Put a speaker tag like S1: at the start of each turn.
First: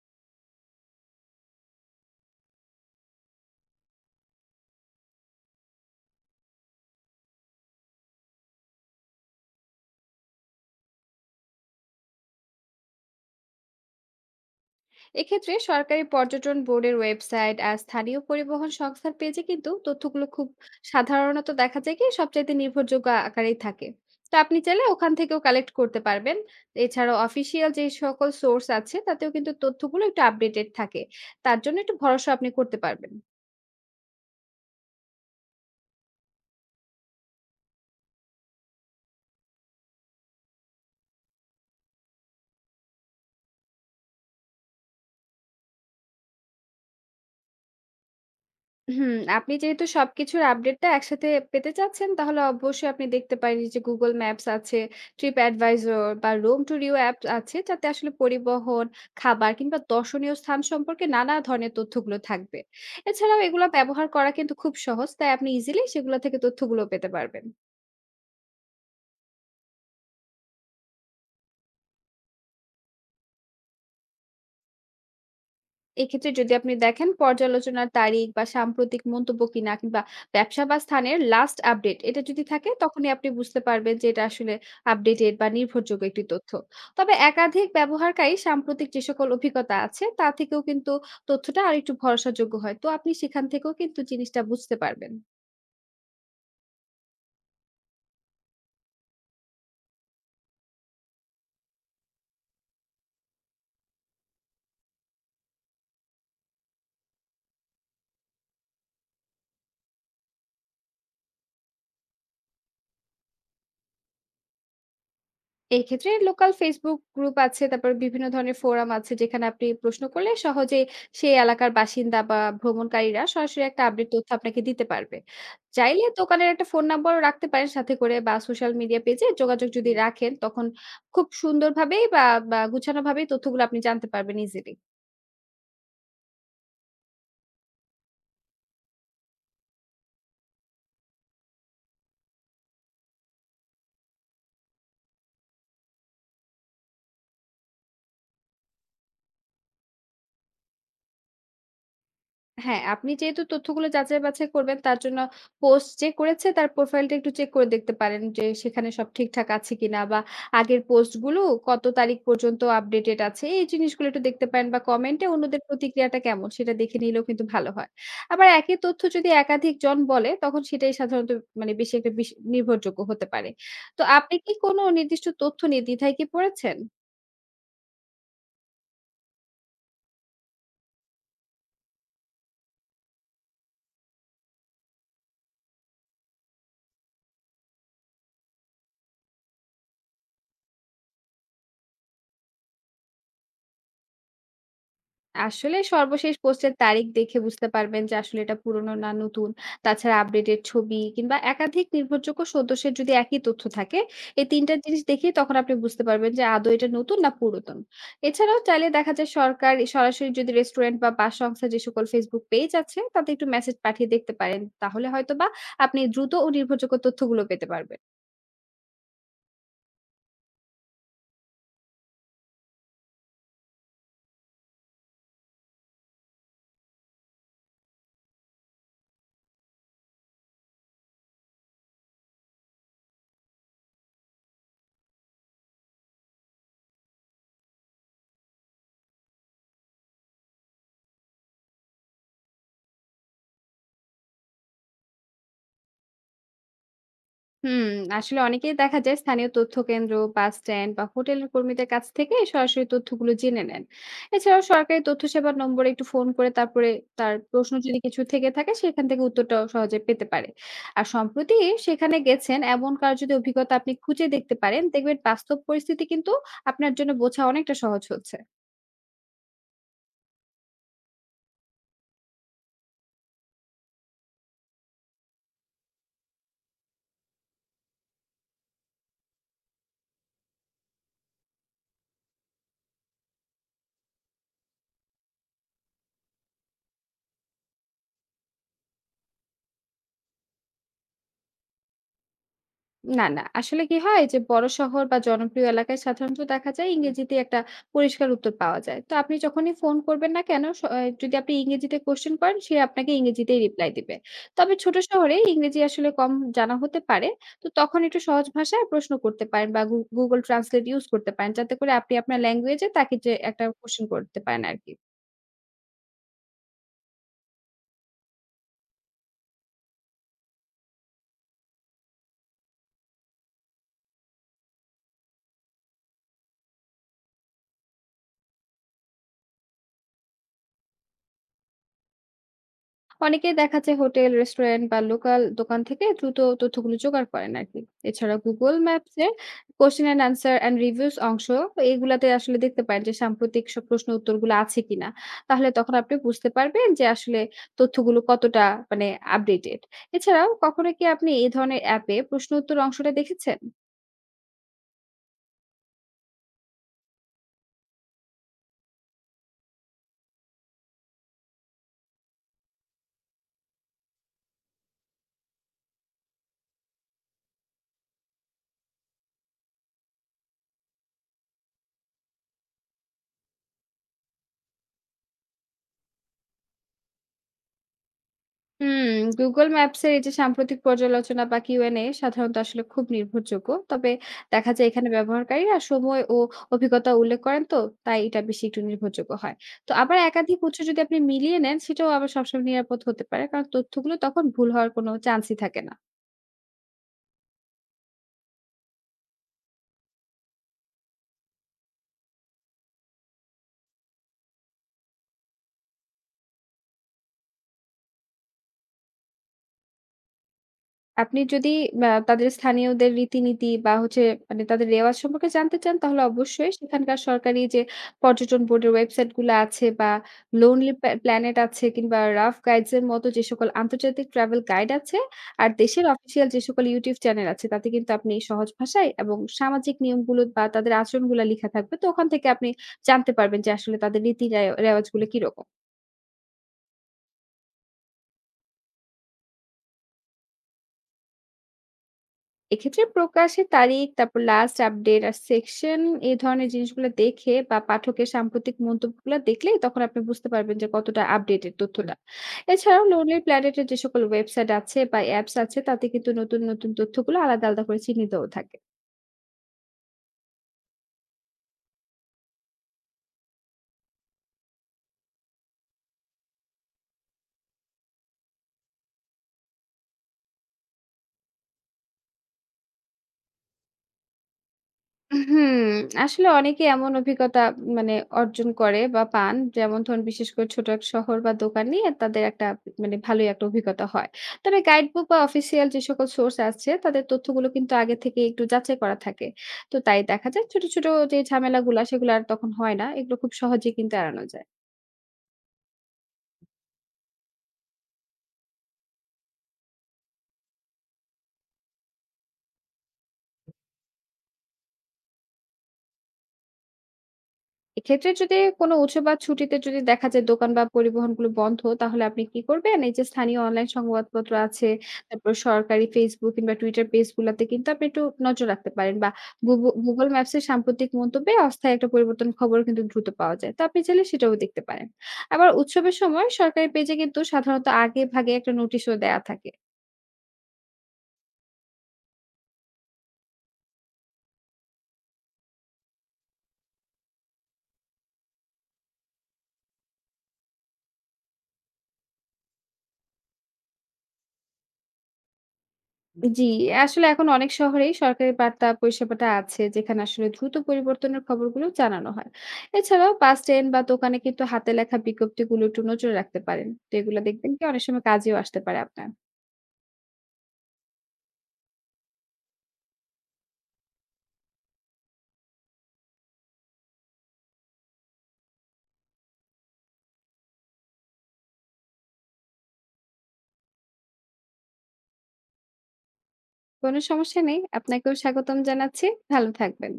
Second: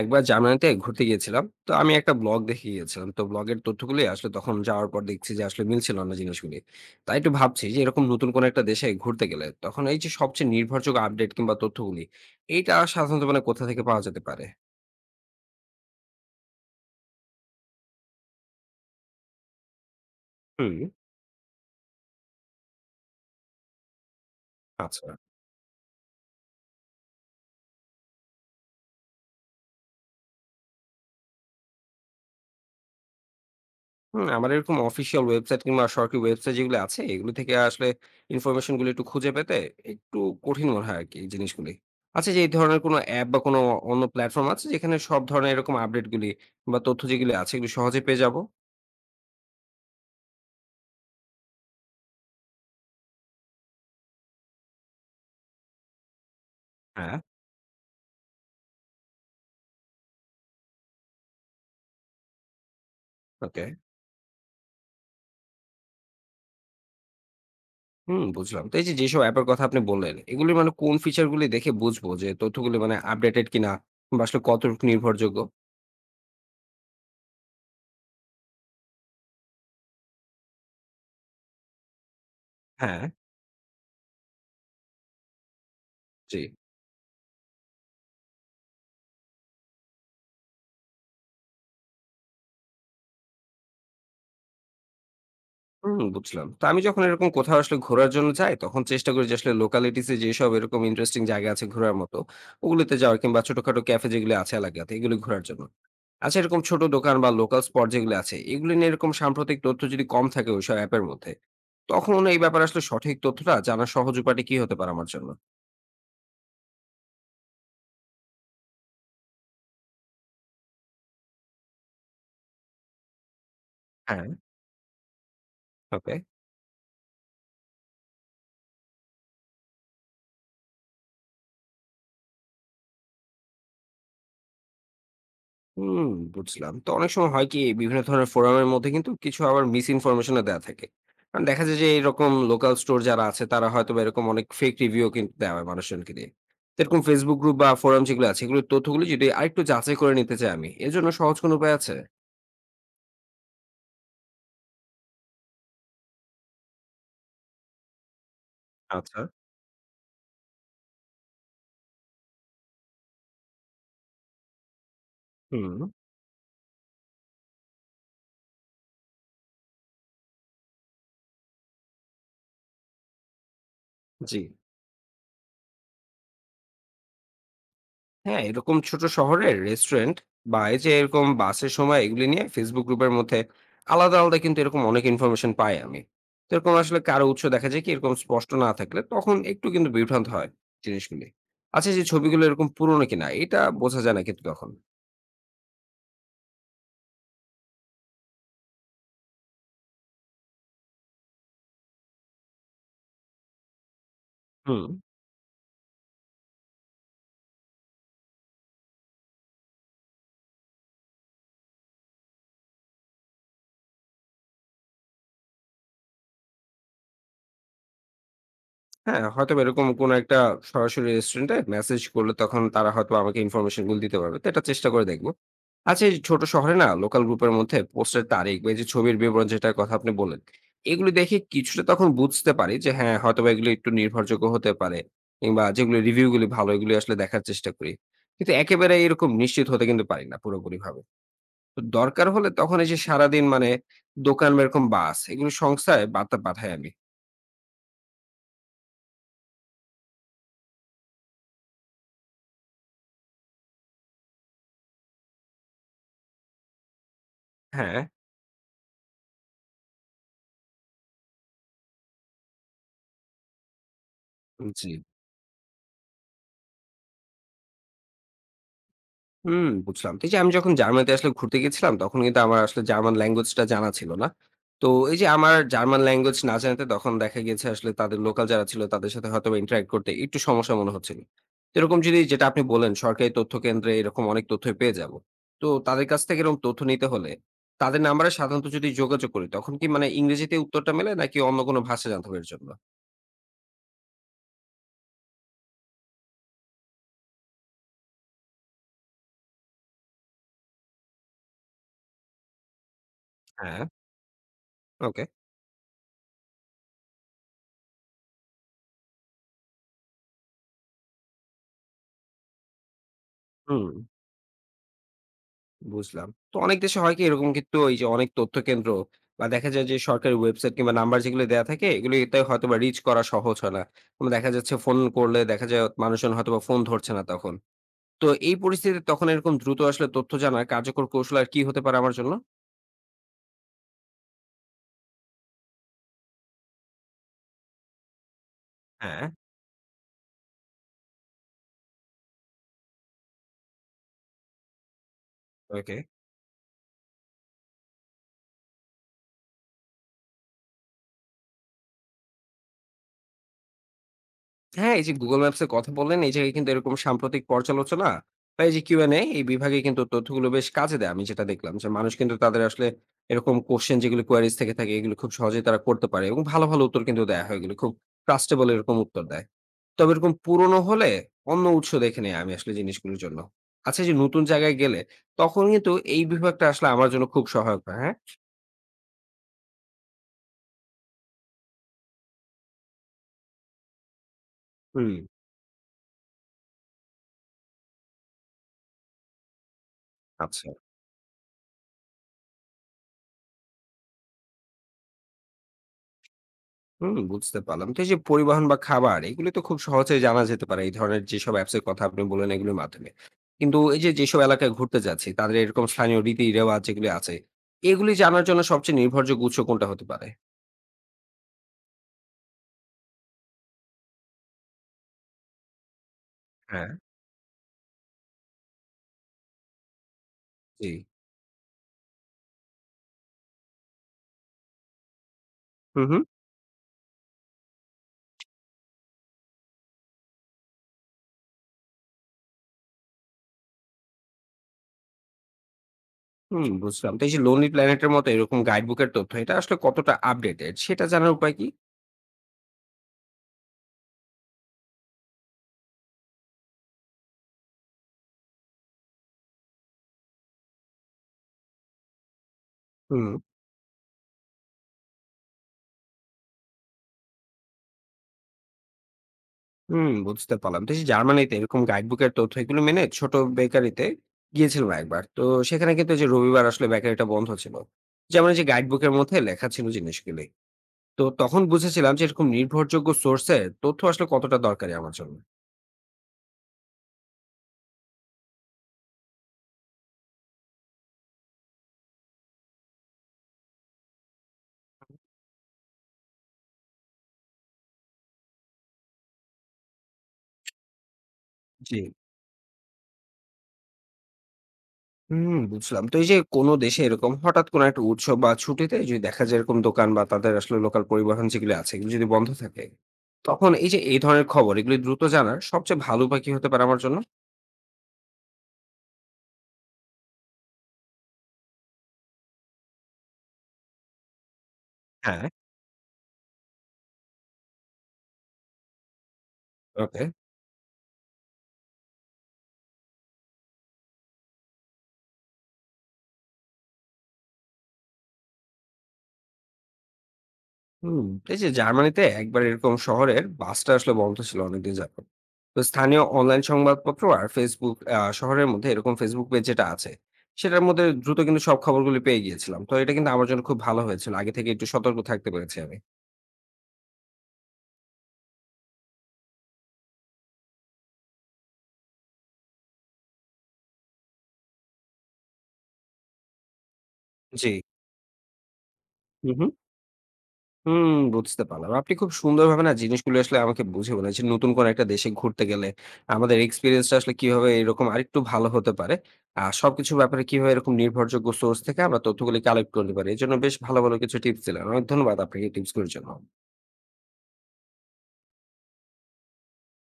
S1: একবার জার্মানিতে ঘুরতে গিয়েছিলাম। তো আমি একটা ব্লগ দেখে গিয়েছিলাম। তো ব্লগের তথ্যগুলি আসলে তখন যাওয়ার পর দেখছি যে আসলে মিলছিল না জিনিসগুলি। তাই একটু ভাবছি যে এরকম নতুন কোনো একটা দেশে ঘুরতে গেলে তখন এই যে সবচেয়ে নির্ভরযোগ্য আপডেট কিংবা তথ্যগুলি এইটা সাধারণত কোথা থেকে পাওয়া যেতে পারে?
S2: এক্ষেত্রে সরকারি পর্যটন বোর্ডের ওয়েবসাইট আর স্থানীয় পরিবহন সংস্থার পেজে কিন্তু তথ্যগুলো খুব
S1: হুম।
S2: সাধারণত দেখা যায় কি সবচাইতে নির্ভরযোগ্য আকারেই থাকে। তো আপনি চাইলে
S1: আচ্ছা।
S2: ওখান থেকেও কালেক্ট করতে পারবেন। এছাড়াও অফিসিয়াল যে সকল সোর্স আছে তাতেও কিন্তু তথ্যগুলো একটু আপডেটেড থাকে, তার জন্য একটু ভরসা আপনি করতে পারবেন।
S1: হুম, আমার এরকম অফিসিয়াল ওয়েবসাইট কিংবা সরকারি ওয়েবসাইট যেগুলো আছে এগুলো থেকে আসলে ইনফরমেশন গুলো একটু খুঁজে পেতে একটু কঠিন মনে হয় আর কি এই জিনিসগুলি। আচ্ছা, যে এই ধরনের কোনো অ্যাপ বা কোনো অন্য প্ল্যাটফর্ম আছে যেখানে সব ধরনের এরকম আপডেট গুলি বা তথ্য যেগুলি আছে এগুলো সহজে পেয়ে যাবো?
S2: আপনি যেহেতু সবকিছুর আপডেটটা একসাথে পেতে চাচ্ছেন, তাহলে অবশ্যই আপনি দেখতে পারেন যে Google Maps আছে, Trip Advisor বা Roam to Rio
S1: হ্যাঁ।
S2: অ্যাপ আছে, যাতে আসলে পরিবহন, খাবার কিংবা দর্শনীয় স্থান সম্পর্কে নানা ধরনের তথ্যগুলো থাকবে। এছাড়াও
S1: ওকে।
S2: এগুলো ব্যবহার করা কিন্তু খুব সহজ, তাই আপনি ইজিলি সেগুলো থেকে তথ্যগুলো পেতে পারবেন।
S1: হুম, বুঝলাম। তো এই যে যেসব অ্যাপের কথা আপনি বললেন এগুলি কোন ফিচার গুলি দেখে বুঝবো যে তথ্যগুলি আপডেটেড কিনা বা আসলে কতটুকু নির্ভরযোগ্য?
S2: এক্ষেত্রে যদি আপনি দেখেন পর্যালোচনার তারিখ বা সাম্প্রতিক মন্তব্য কিনা, কিংবা ব্যবসা বা স্থানের লাস্ট আপডেট এটা যদি থাকে,
S1: হ্যাঁ।
S2: তখনই আপনি বুঝতে পারবেন যে এটা আসলে আপডেটেড বা নির্ভরযোগ্য একটি
S1: জি।
S2: তথ্য। তবে একাধিক ব্যবহারকারী সাম্প্রতিক যে সকল অভিজ্ঞতা আছে তা থেকেও কিন্তু তথ্যটা আরেকটু ভরসাযোগ্য হয়, তো আপনি সেখান থেকেও কিন্তু জিনিসটা বুঝতে পারবেন।
S1: হুম, বুঝলাম। তো আমি যখন এরকম কোথাও আসলে ঘোরার জন্য যাই, তখন চেষ্টা করি যে আসলে লোকালিটিস এ যেসব এরকম ইন্টারেস্টিং জায়গা আছে ঘোরার মতো, ওগুলোতে যাওয়ার কিংবা ছোটখাটো ক্যাফে যেগুলো আছে এলাকাতে, এগুলো ঘোরার জন্য। আচ্ছা, এরকম ছোট দোকান বা লোকাল স্পট যেগুলো আছে, এগুলো নিয়ে এরকম সাম্প্রতিক তথ্য যদি কম থাকে ওইসব অ্যাপের মধ্যে, তখন এই ব্যাপারে আসলে সঠিক তথ্যটা জানার সহজ উপায়টা কি হতে পারে আমার জন্য?
S2: এক্ষেত্রে লোকাল ফেসবুক গ্রুপ আছে, তারপর বিভিন্ন ধরনের ফোরাম আছে, যেখানে আপনি প্রশ্ন করলে সহজেই সেই এলাকার বাসিন্দা বা ভ্রমণকারীরা সরাসরি একটা আপডেট
S1: হ্যাঁ।
S2: তথ্য আপনাকে দিতে পারবে। চাইলে
S1: ওকে।
S2: দোকানের একটা ফোন নাম্বারও রাখতে পারেন সাথে করে, বা সোশ্যাল মিডিয়া পেজে যোগাযোগ যদি রাখেন, তখন খুব সুন্দরভাবেই বা গুছানোভাবেই তথ্যগুলো আপনি জানতে পারবেন ইজিলি।
S1: হুম, বুঝলাম। তো অনেক সময় হয় কি বিভিন্ন ধরনের ফোরামের মধ্যে কিন্তু কিছু আবার মিস ইনফরমেশন ও দেয়া থাকে। কারণ দেখা যায় যে এরকম লোকাল স্টোর যারা আছে তারা হয়তোবা এরকম অনেক ফেক রিভিউ কিন্তু দেওয়া হয় মানুষজনকে দিয়ে। তো এরকম Facebook গ্রুপ বা ফোরাম যেগুলো আছে এগুলোর তথ্যগুলো যদি আরেকটু যাচাই করে নিতে চাই আমি, এর জন্য সহজ কোনো উপায় আছে?
S2: হ্যাঁ, আপনি যেহেতু তথ্যগুলো যাচাই-বাছাই করবেন, তার জন্য পোস্ট যে করেছে তার প্রোফাইলটা একটু চেক করে দেখতে পারেন যে সেখানে সব
S1: আচ্ছা,
S2: ঠিকঠাক আছে কিনা, বা আগের পোস্টগুলো কত তারিখ পর্যন্ত আপডেটেড আছে এই জিনিসগুলো একটু দেখতে পারেন, বা কমেন্টে অন্যদের
S1: হুম।
S2: প্রতিক্রিয়াটা কেমন সেটা দেখে নিলেও কিন্তু ভালো হয়। আবার একই তথ্য যদি একাধিক জন বলে, তখন সেটাই সাধারণত মানে বেশি একটা বিশ নির্ভরযোগ্য হতে পারে। তো আপনি
S1: জি।
S2: কি কোনো নির্দিষ্ট তথ্য নিয়ে দ্বিধায় কি পড়েছেন?
S1: হ্যাঁ, এরকম ছোট শহরের রেস্টুরেন্ট বা এই যে এরকম বাসের সময় এগুলি নিয়ে Facebook গ্রুপের মধ্যে আলাদা, আলাদা কিন্তু এরকম অনেক ইনফরমেশন পাই আমি। তো এরকম আসলে কারো উৎস দেখা যায় কি এরকম স্পষ্ট না থাকলে তখন একটু কিন্তু বিভ্রান্ত হয় জিনিসগুলি। আচ্ছা, যে ছবিগুলো এরকম পুরনো কিনা এটা বোঝা যায় না কিন্তু তখন।
S2: আসলে সর্বশেষ পোস্টের তারিখ দেখে বুঝতে পারবেন যে আসলে এটা পুরনো না নতুন। তাছাড়া আপডেটেড ছবি কিংবা একাধিক নির্ভরযোগ্য সদস্যের যদি একই তথ্য থাকে, এই ৩ টা
S1: হুম।
S2: জিনিস দেখেই তখন আপনি বুঝতে পারবেন যে আদৌ এটা নতুন না পুরাতন। এছাড়াও চাইলে দেখা যায় সরকার সরাসরি যদি রেস্টুরেন্ট বা বাস সংস্থার যে সকল Facebook পেজ আছে, তাতে একটু মেসেজ পাঠিয়ে দেখতে পারেন। তাহলে হয়তোবা আপনি দ্রুত ও নির্ভরযোগ্য তথ্যগুলো পেতে পারবেন।
S1: হ্যাঁ, হয়তোবা এরকম কোনো একটা সরাসরি রেস্টুরেন্টে মেসেজ করলে তখন তারা হয়তোবা আমাকে ইনফরমেশন গুলো দিতে পারবে। তো এটা চেষ্টা করে দেখব। আচ্ছা, এই ছোট শহরে না লোকাল গ্রুপের মধ্যে পোস্টের তারিখ বা এই যে ছবির বিবরণ যেটার কথা আপনি বললেন, এগুলো দেখে কিছুটা তখন বুঝতে পারি যে হ্যাঁ, হয়তোবা এগুলো একটু নির্ভরযোগ্য হতে পারে কিংবা যেগুলো রিভিউ গুলি ভালো এগুলি আসলে দেখার চেষ্টা করি। কিন্তু একেবারে এরকম নিশ্চিত হতে কিন্তু পারি না পুরোপুরিভাবে। তো দরকার হলে তখন এই যে সারাদিন দোকান বা এরকম বাস এগুলো সংস্থায় বার্তা পাঠাই আমি।
S2: হুম, আসলে অনেকেই দেখা যায় স্থানীয় তথ্য কেন্দ্র, বাস স্ট্যান্ড বা হোটেলের কর্মীদের কাছ থেকে সরাসরি তথ্যগুলো জেনে নেন। এছাড়াও সরকারি তথ্য সেবার নম্বরে একটু ফোন করে তারপরে তার প্রশ্ন
S1: হ্যাঁ,
S2: যদি কিছু থেকে থাকে সেখান থেকে উত্তরটাও সহজে পেতে পারে। আর সম্প্রতি সেখানে গেছেন এমন কার যদি অভিজ্ঞতা আপনি খুঁজে দেখতে পারেন,
S1: জি।
S2: দেখবেন বাস্তব পরিস্থিতি কিন্তু আপনার জন্য বোঝা অনেকটা সহজ হচ্ছে।
S1: হুম, বুঝলাম। তো এই যে আমি যখন জার্মানিতে আসলে ঘুরতে গেছিলাম, তখন কিন্তু আমার আসলে জার্মান ল্যাঙ্গুয়েজটা জানা ছিল না। তো এই যে আমার জার্মান ল্যাঙ্গুয়েজ না জানাতে তখন দেখা গিয়েছে আসলে তাদের লোকাল যারা ছিল তাদের সাথে হয়তোবা ইন্টারেক্ট করতে একটু সমস্যা মনে হচ্ছিল। তো এরকম যদি যেটা আপনি বললেন সরকারি তথ্য কেন্দ্রে এরকম অনেক তথ্যই পেয়ে যাব। তো তাদের কাছ থেকে এরকম তথ্য নিতে হলে তাদের নাম্বারে সাধারণত যদি যোগাযোগ করি তখন কি ইংরেজিতে উত্তরটা মেলে নাকি অন্য কোনো ভাষা জানতে হবে এর জন্য?
S2: না, না। আসলে কি হয় যে বড় শহর বা জনপ্রিয় এলাকায় সাধারণত দেখা যায় ইংরেজিতে একটা পরিষ্কার উত্তর পাওয়া যায়। তো আপনি যখনই ফোন করবেন না কেন, স অ্যা যদি আপনি ইংরেজিতে কোয়েশ্চেন করেন সে আপনাকে ইংরেজিতেই
S1: হ্যাঁ,
S2: রিপ্লাই দিবে। তবে ছোট
S1: ওকে।
S2: শহরে ইংরেজি আসলে কম জানা হতে পারে। তো তখন একটু সহজ ভাষায় প্রশ্ন করতে পারেন বা Google Translate ইউজ করতে পারেন। যাতে করে আপনি আপনার ল্যাঙ্গুয়েজ এ তাকে যে একটা
S1: হুম।
S2: কোয়েশ্চেন করতে পারেন আরকি।
S1: বুঝলাম। তো অনেক দেশে হয় কি এরকম কিন্তু এই যে অনেক তথ্য কেন্দ্র বা দেখা যায় যে সরকারি ওয়েবসাইট কিংবা নাম্বার যেগুলো দেয়া থাকে এগুলিতে হয়তোবা রিচ করা সহজ হয় না। কিংবা দেখা যাচ্ছে ফোন করলে দেখা যায় মানুষজন হয়তোবা ফোন ধরছে না তখন। তো এই পরিস্থিতিতে তখন এরকম দ্রুত আসলে তথ্য জানার কার্যকর কৌশল আর কি হতে পারে আমার জন্য?
S2: অনেকেই দেখা যায় হোটেল, রেস্টুরেন্ট বা লোকাল দোকান থেকে দ্রুত তথ্যগুলো জোগাড় করেন আরকি। এছাড়া Google Maps
S1: হ্যাঁ।
S2: এর question and answer and reviews অংশ, এগুলাতে আসলে দেখতে পারেন যে সাম্প্রতিক সব প্রশ্ন উত্তরগুলো আছে কিনা। তাহলে তখন
S1: ওকে।
S2: আপনি বুঝতে পারবেন যে আসলে তথ্যগুলো কতটা মানে আপডেটেড। এছাড়াও কখনো কি আপনি এই ধরনের অ্যাপে প্রশ্ন উত্তর অংশটা দেখেছেন?
S1: হ্যাঁ, এই যে Google Maps এর কথা বললেন, এই জায়গায় কিন্তু এরকম সাম্প্রতিক পর্যালোচনা বা এই যে Q&A এই বিভাগে কিন্তু তথ্যগুলো বেশ কাজে দেয়। আমি যেটা দেখলাম যে মানুষ কিন্তু তাদের আসলে এরকম কোয়েশ্চেন যেগুলো কোয়েরিজ থেকে থাকে এগুলো খুব সহজেই তারা করতে পারে এবং ভালো, ভালো উত্তর কিন্তু দেয়া হয় এগুলো। খুব ট্রাস্টেবল এরকম উত্তর দেয়। তবে এরকম পুরনো হলে অন্য উৎস দেখে নেই আমি আসলে জিনিসগুলোর জন্য। আচ্ছা, এই যে নতুন জায়গায় গেলে তখন কিন্তু এই বিভাগটা আসলে আমার জন্য খুব সহায়ক হয়, হ্যাঁ?
S2: হুম, Google Maps এর এই যে সাম্প্রতিক পর্যালোচনা বা কিউএনএ সাধারণত আসলে খুব নির্ভরযোগ্য। তবে দেখা যায় এখানে
S1: হুম,
S2: ব্যবহারকারীরা সময় ও অভিজ্ঞতা উল্লেখ করেন, তো তাই এটা বেশি একটু নির্ভরযোগ্য হয়। তো আবার একাধিক
S1: আচ্ছা।
S2: উৎস যদি আপনি মিলিয়ে নেন, সেটাও আবার সবসময় নিরাপদ হতে পারে। কারণ তথ্যগুলো তখন ভুল হওয়ার কোনো চান্সই থাকে না।
S1: হুম, বুঝতে পারলাম। তো এই যে পরিবহন বা খাবার এগুলো তো খুব সহজেই জানা যেতে পারে এই ধরনের যেসব অ্যাপস এর কথা আপনি বললেন এগুলোর মাধ্যমে। কিন্তু এই যে যেসব এলাকায় ঘুরতে যাচ্ছি তাদের এরকম স্থানীয় রীতি-রেওয়াজ যেগুলি আছে, এগুলি জানার জন্য সবচেয়ে নির্ভরযোগ্য উৎস কোনটা হতে পারে?
S2: আপনি যদি তাদের স্থানীয়দের রীতিনীতি বা হচ্ছে মানে তাদের রেওয়াজ সম্পর্কে জানতে চান, তাহলে অবশ্যই
S1: হ্যাঁ।
S2: সেখানকার সরকারি যে পর্যটন বোর্ডের ওয়েবসাইট গুলো আছে, বা
S1: জি।
S2: লোনলি প্যা প্ল্যানেট আছে কিংবা রাফ গাইডস এর মতো যে সকল আন্তর্জাতিক ট্রাভেল গাইড আছে, আর
S1: হুম,
S2: দেশের
S1: হুম।
S2: অফিসিয়াল যে সকল YouTube চ্যানেল আছে, তাতে কিন্তু আপনি সহজ ভাষায় এবং সামাজিক নিয়মগুলো বা তাদের আচরণগুলা লিখা থাকবে। তো ওখান থেকে আপনি জানতে পারবেন যে আসলে তাদের রীতি রে রেওয়াজগুলো কিরকম।
S1: হুম, বুঝলাম। তো এই যে Lonely Planet এর মতো এরকম গাইড বুক এর তথ্য এটা আসলে কতটা আপডেটেড সেটা জানার উপায় কি?
S2: এক্ষেত্রে প্রকাশের তারিখ, তারপর লাস্ট আপডেট আর সেকশন, এই ধরনের জিনিসগুলো দেখে বা পাঠকের সাম্প্রতিক মন্তব্যগুলো দেখলে তখন আপনি বুঝতে পারবেন যে কতটা আপডেটেড তথ্যটা। এছাড়াও
S1: হুম।
S2: লোনলি প্ল্যানেটের যে সকল ওয়েবসাইট আছে বা অ্যাপস আছে তাতে কিন্তু নতুন, নতুন তথ্যগুলো আলাদা, আলাদা করে চিহ্নিতও থাকে।
S1: হুম, বুঝতে পারলাম। তো এই যে জার্মানিতে এরকম গাইডবুকের তথ্য এগুলো মেনে ছোট বেকারিতে গিয়েছিলাম একবার। তো সেখানে কিন্তু এই যে রবিবার আসলে বেকারিটা বন্ধ ছিল। যেমন এই যে গাইডবুকের মধ্যে লেখা ছিল জিনিসগুলি। তো তখন বুঝেছিলাম যে এরকম নির্ভরযোগ্য সোর্সের তথ্য আসলে কতটা দরকারি আমার জন্য।
S2: হুম, আসলে অনেকে এমন অভিজ্ঞতা মানে অর্জন করে বা পান। যেমন ধরুন, বিশেষ করে ছোট এক শহর বা দোকান নিয়ে তাদের একটা ভালোই একটা অভিজ্ঞতা হয়। তবে গাইড বুক বা অফিসিয়াল যে সকল সোর্স আছে তাদের তথ্যগুলো কিন্তু আগে থেকে একটু যাচাই করা থাকে। তো তাই দেখা যায় ছোট, ছোট যে
S1: জি।
S2: ঝামেলাগুলা, সেগুলো আর তখন হয় না। এগুলো খুব সহজেই কিন্তু এড়ানো যায়।
S1: হুম, বুঝলাম। তো এই যে কোন দেশে এরকম হঠাৎ কোনো একটা উৎসব বা ছুটিতে যদি দেখা যায় এরকম দোকান বা তাদের আসলে লোকাল পরিবহন যেগুলো আছে এগুলো যদি বন্ধ থাকে, তখন এই যে এই ধরনের খবর এগুলি দ্রুত জানার সবচেয়ে ভালো উপায় কি হতে পারে আমার জন্য?
S2: এক্ষেত্রে যদি কোনো উৎসব বা ছুটিতে যদি দেখা যায় দোকান বা পরিবহনগুলো বন্ধ, তাহলে আপনি কি করবেন? এই যে স্থানীয় অনলাইন সংবাদপত্র আছে,
S1: হ্যাঁ।
S2: তারপর সরকারি Facebook কিংবা Twitter পেজগুলাতে কিন্তু আপনি একটু নজর রাখতে পারেন, বা
S1: ওকে।
S2: Google Maps এর সাম্প্রতিক মন্তব্যে অস্থায়ী একটা পরিবর্তন খবর কিন্তু দ্রুত পাওয়া যায়। তো আপনি চাইলে সেটাও দেখতে পারেন। আবার উৎসবের সময় সরকারি পেজে কিন্তু সাধারণত আগে ভাগে একটা নোটিশও দেয়া থাকে।
S1: হুম। এই যে জার্মানিতে একবার এরকম শহরের বাসটা আসলে বন্ধ ছিল অনেকদিন যাবত। তো স্থানীয় অনলাইন সংবাদপত্র আর ফেসবুক শহরের মধ্যে এরকম ফেসবুক পেজ যেটা আছে সেটার মধ্যে দ্রুত কিন্তু সব খবরগুলো পেয়ে গিয়েছিলাম। তো এটা কিন্তু আমার জন্য খুব ভালো হয়েছিল, আগে থেকে একটু সতর্ক থাকতে পেরেছি আমি।
S2: জি, আসলে এখন অনেক শহরেই সরকারি বার্তা পরিষেবাটা আছে, যেখানে আসলে দ্রুত পরিবর্তনের খবরগুলো জানানো হয়। এছাড়াও বাস স্ট্যান্ড বা দোকানে কিন্তু হাতে লেখা বিজ্ঞপ্তিগুলো একটু নজরে রাখতে পারেন। তো এগুলো
S1: জি।
S2: দেখবেন কি অনেক সময় কাজেও আসতে পারে আপনার।
S1: হুম, হুম। হুম, বুঝতে পারলাম। আপনি খুব সুন্দরভাবে না জিনিসগুলো আসলে আমাকে বুঝিয়ে বললেন যে নতুন কোনো একটা দেশে ঘুরতে গেলে আমাদের এক্সপেরিয়েন্সটা আসলে কিভাবে এরকম আরেকটু ভালো হতে পারে। আর সবকিছুর ব্যাপারে কিভাবে এরকম নির্ভরযোগ্য সোর্স থেকে আমরা তথ্যগুলি কালেক্ট করতে পারি। এজন্য বেশ ভালো, ভালো কিছু টিপস দিলেন। অনেক ধন্যবাদ আপনাকে এই টিপসগুলোর জন্য।
S2: কোনো সমস্যা নেই। আপনাকেও স্বাগতম জানাচ্ছি। ভালো থাকবেন।